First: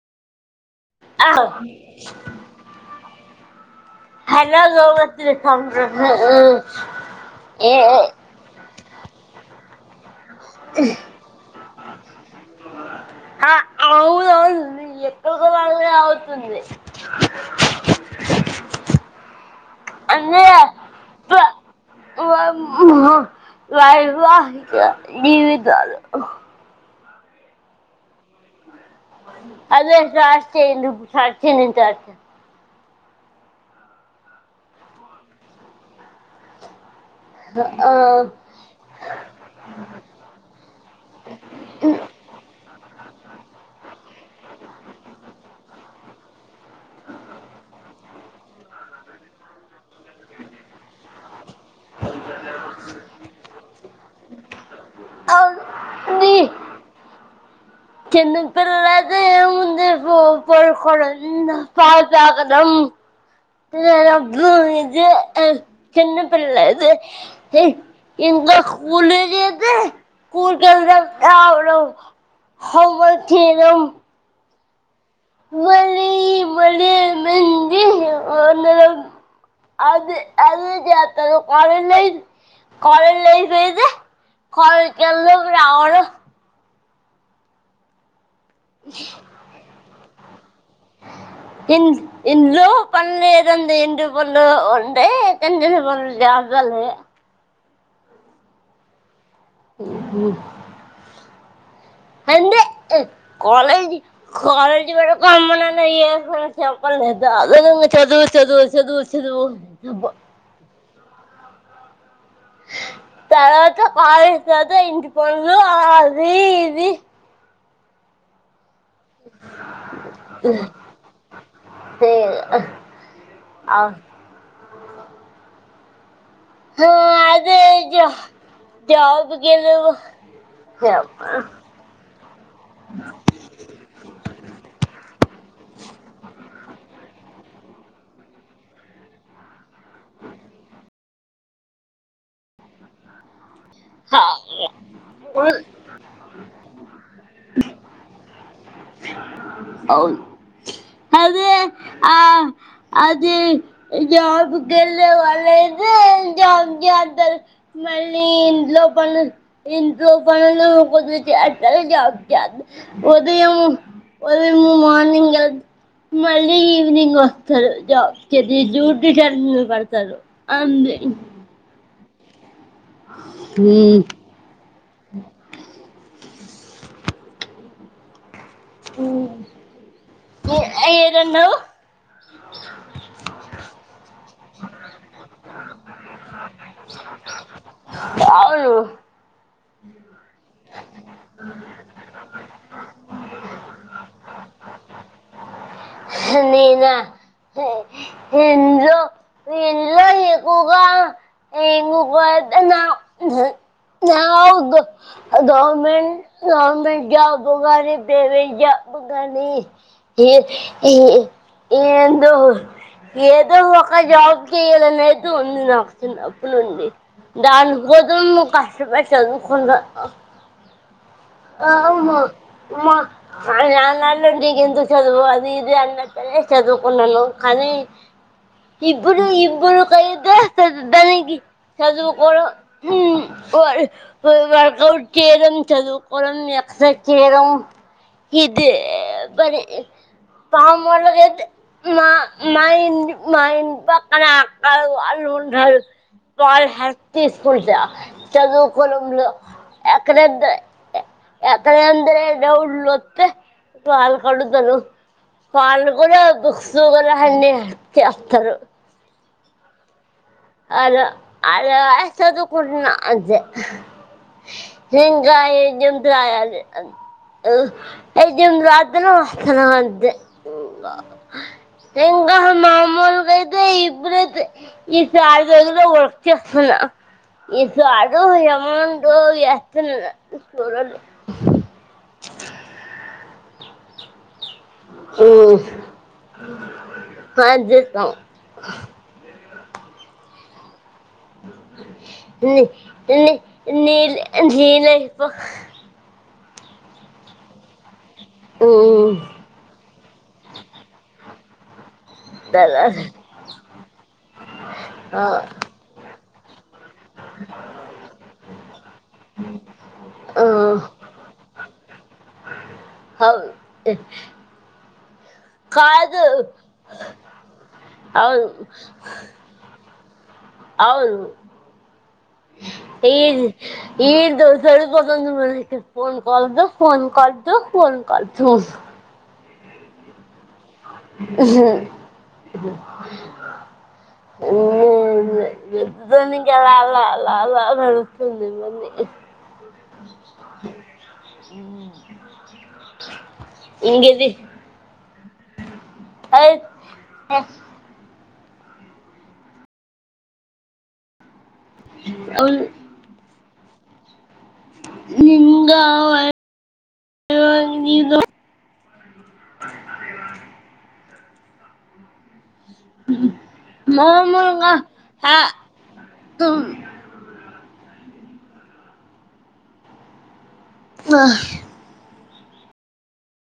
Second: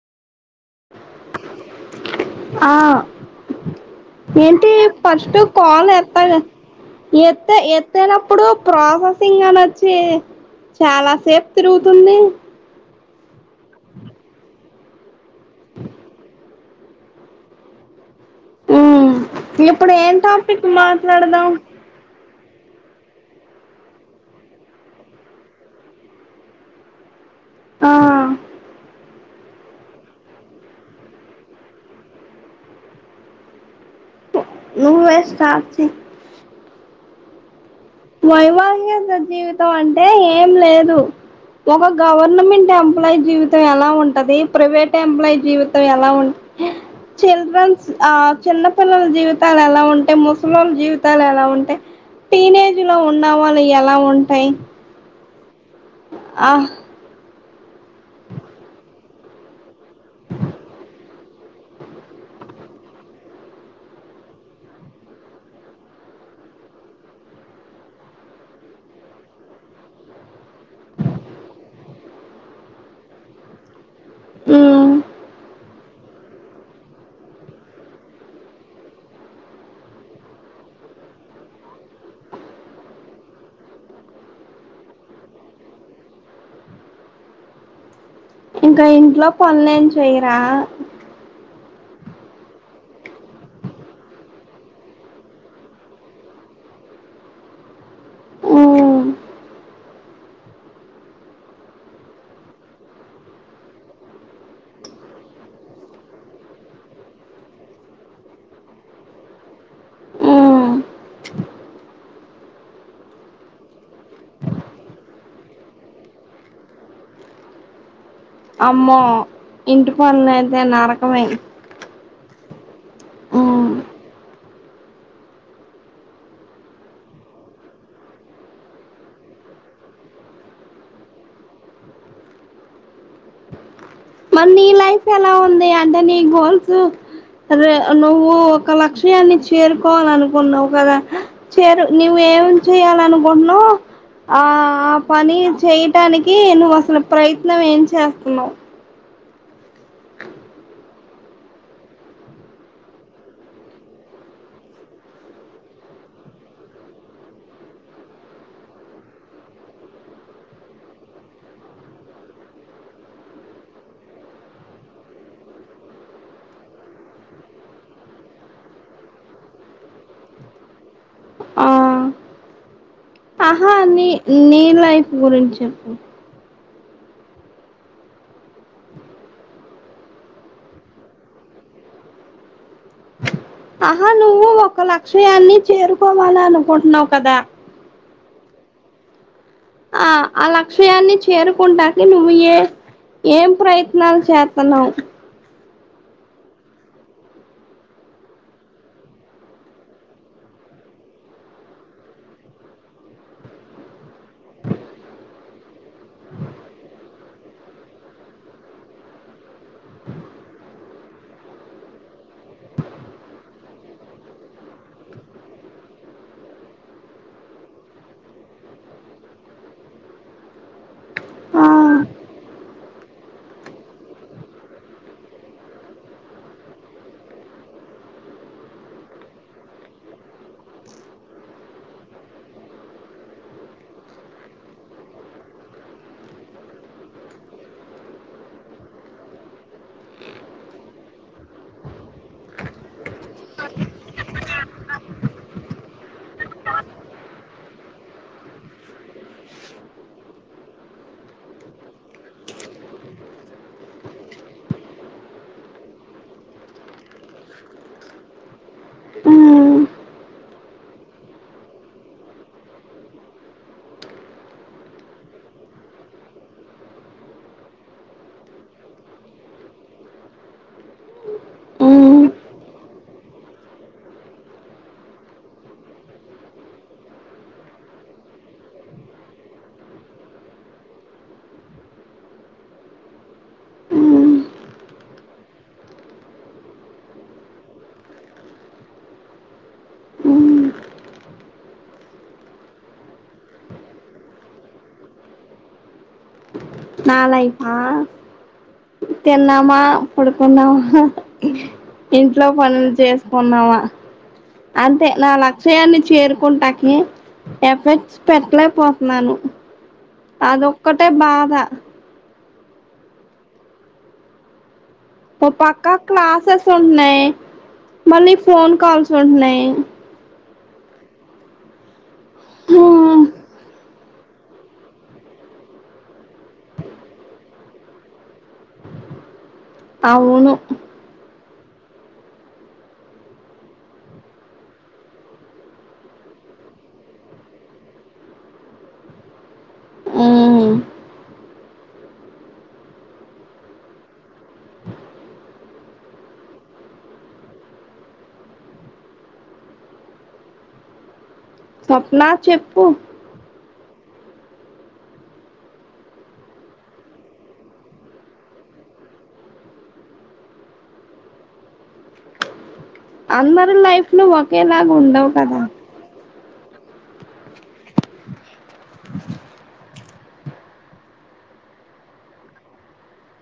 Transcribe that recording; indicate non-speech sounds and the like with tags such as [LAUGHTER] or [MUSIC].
అవును ఆ హలా ఏంటి ఫస్ట్ గ కాల్ ఎత్త ఎత్తనప్పుడు ప్రాసెసింగ్ అనోచ్ చాలా సేపు తిరుగుతుంది ఆ అవునవును ఎక్కడుకో వాళ్ళే అవుతుంది మ్ ఇప్పుడు ఏం అంటే టాపిక్ మాట్లాడుదాం వైవ జీవితాలు ఆ అదే [UNINTELLIGIBLE] నువ్వే స్టాప్ చైయ్ వైవాహిక జీవితం అంటే ఏం లేదు ఒక గవర్నమెంట్ ఎంప్లాయీ జీవితం ఎలా ఉంటది ప్రైవేట్ ఎంప్లాయీ జీవితం ఎలా ఉంట్ చిల్డ్రన్స్ ఆ చిన్నపిల్లల జీవితాలు ఎలా ఉంటాయి ముసలళ్ల జీవితాలు ఎలా ఉంటాయి టే టీనేజ్ లో ఉన్నవాళ్ళు ఎలా ఉంటాయ్ అవును ఆ చిన్న పిల్లది ఎం ఉంది ప్ పడుకొవడం పాలు తాగడం న అబ్బ ఇది చిన్న పిల్లది, ఇంకా స్కూల్ డేస్ అయితే స్కూల్తే రాదు హావ్ వస్ తీరం ఉ వెళ్లి వెళ్లి వందే మాతరం అది అదె చేతారా కాలేజీ లా కాలేజ్ లైఫ్ ఈదా కాలేజీకి వెళ్లడం రావడం ఇంకా ఇంట్లో పనులేం చెయరా, ఇ ఇంట్లో పని లేదండి ఇంటి పనులు ఉంటే చిన్న చిన్న పన్ను లు చేస్తానండి, కాలే ఉమ్ [UNINTELLIGIBLE] అండి కాలేజ్ కాలేజ్ వెళ్లేదాకా అమ్మానాన్న ఏం పని చెప్పలేదు, అ ఊకె చదువు చదువు చదువు చదువుబ ఉమ్ [UNINTELLIGIBLE] తర్వాత కాలేజ్ తర్వాత ఇంటి పనులు అది ఇది, అమ్మో ఇంటి పనులు అయితే నరకమె అవు హ అది జ జాబ్ గేదె యమ్మా మరి నీ లైఫ్ ఎలా ఉంది అంటే నీ గోల్స్, రే నువ్వు ఒక లక్ష్యాన్ని చేరుకోవాల అనుకున్నావు కదా చేరు నువ్వ ఏం చేయాలనుకుంటునావు ఆ ఆ పని చేయటానికి నువ్వు అసలు ప్రయత్న ప్రయత్నం ఏం చేస్తున్నావు, అవును అదే ఆ అది జాబ్కిెళ్ళ వాళ్ళది వెళ్లి జాబ్ చేయంటారు మళ్ళీ ఇంట్లో పన్నులు ఇంట్లో పన్నులు, నువ్వు చేస్తే జాబ్ చే ఉదయం ఉదయం మార్నింగ్ వెళ్తే, మళ్ళీ ఈవినింగ్ వస్తారు జాబ్కిది డ్యూటీ టర్మింగ్ పడతారు, అందు ఆ [UNINTELLIGIBLE] ఆహా నీ నీ లైఫ్ గురించి చెప్పు, ఎటంటున్నావు, ఆ నువ్వు ఒక లక్ష్యాన్ని చేరుకోవాల అనుకుంటున్నావు కదా అవును ఆ ఆ లక్ష్యాన్ని చేరుకుంటాక నువ్వు ఎ ఏం ప్రయత్నాలు చేతన్నావు, నేన ఇంట్లో ఇంట్లో ఎక్కువ గా ఇగో పొద్దున్న నాకు గవర్నమెంట్ గవర్నమెంట్ జాబ్ గాని ఏమైదో బుగని ఏ ఏ ఏందో ఏదో ఒక జాబ్ చెయ్యాలనియితే ఉంది నాకు చిన్నప్పుడినుండి, దాని కోసం కష్టపడి చదువు కూన ఆ అమ్మా ఉమ్ అన్నంటికి నీకు ఎందు చదువు అది ఇది అన్నప్ప అయినా చదువు కున్నాను కానీ ఇప్పుడు ఇప్పుడు కలిపేస్తది ఇద్దరికి, చదువు కూడా వర్కౌట్ చేయడం చదువు వాళ్లని ఎక్సైజ్ చేయడం ఇదే పని త మళ్ల చేతే మా మా ఇటమా ఇంటి పక్కన అక్క వాళ్ళు ఉండారు, వాళ్ళు హ్యాపీ స్కూల్ జ చదువు కోవడం లో ఎక్కడ ఆతన అంద్రే డౌళ్లు వత్తల్ కడుతను వాళ్ళు కూడా బుక్స్ కూడాల అన్నీ చేస్తారు ఉమ్ అ అ అస దకున్నా హకాయ నింతయా అయితే ఉంది అద్దనా వాస్తనా అంత తెంగా మామూలుగా అయితే ఇప్పుడైతే ఇ [UNINTELLIGIBLE] ఇ అడు ఎమౌంట వస్తు చూ ఉమ్ స చేస్తాం అ ని ని నీల్ నీల ఇప్పు నా లైఫ్ ఆ ఉమ్, తిన్నామా కుడుకున్నామా ఇంట్లో పనులు తెల్లారి- చేసుకున్నావా అంటే ఆ, నా లక్ష్యాన్ని చేరుకుంటా ఎఫెక్ట్స్ పెట్టలేకపోతున్నాను ఆ, అదొక్కటే బా బాద హవు అ పక్క క్లాసస్ ఉన్నాయి మళ్ళీ అవును ఫోన్ కాల్స్ ఉంటున్నాయి అవును ఈ ఈ దోసడు ప మన ఫోన్ కదు ఫోన్ కదు ఫోన్ కదు అవును కాలాలాల వెడుగుతుంది మన్న [INAUDIBLE] ఏమి ఇంగిది యై ట్ సప్లా చెప్పు నింగావ నిద అందరి లైఫ్ లు ఒకేలాగ ఉండవు కదా తమ్ ఆహ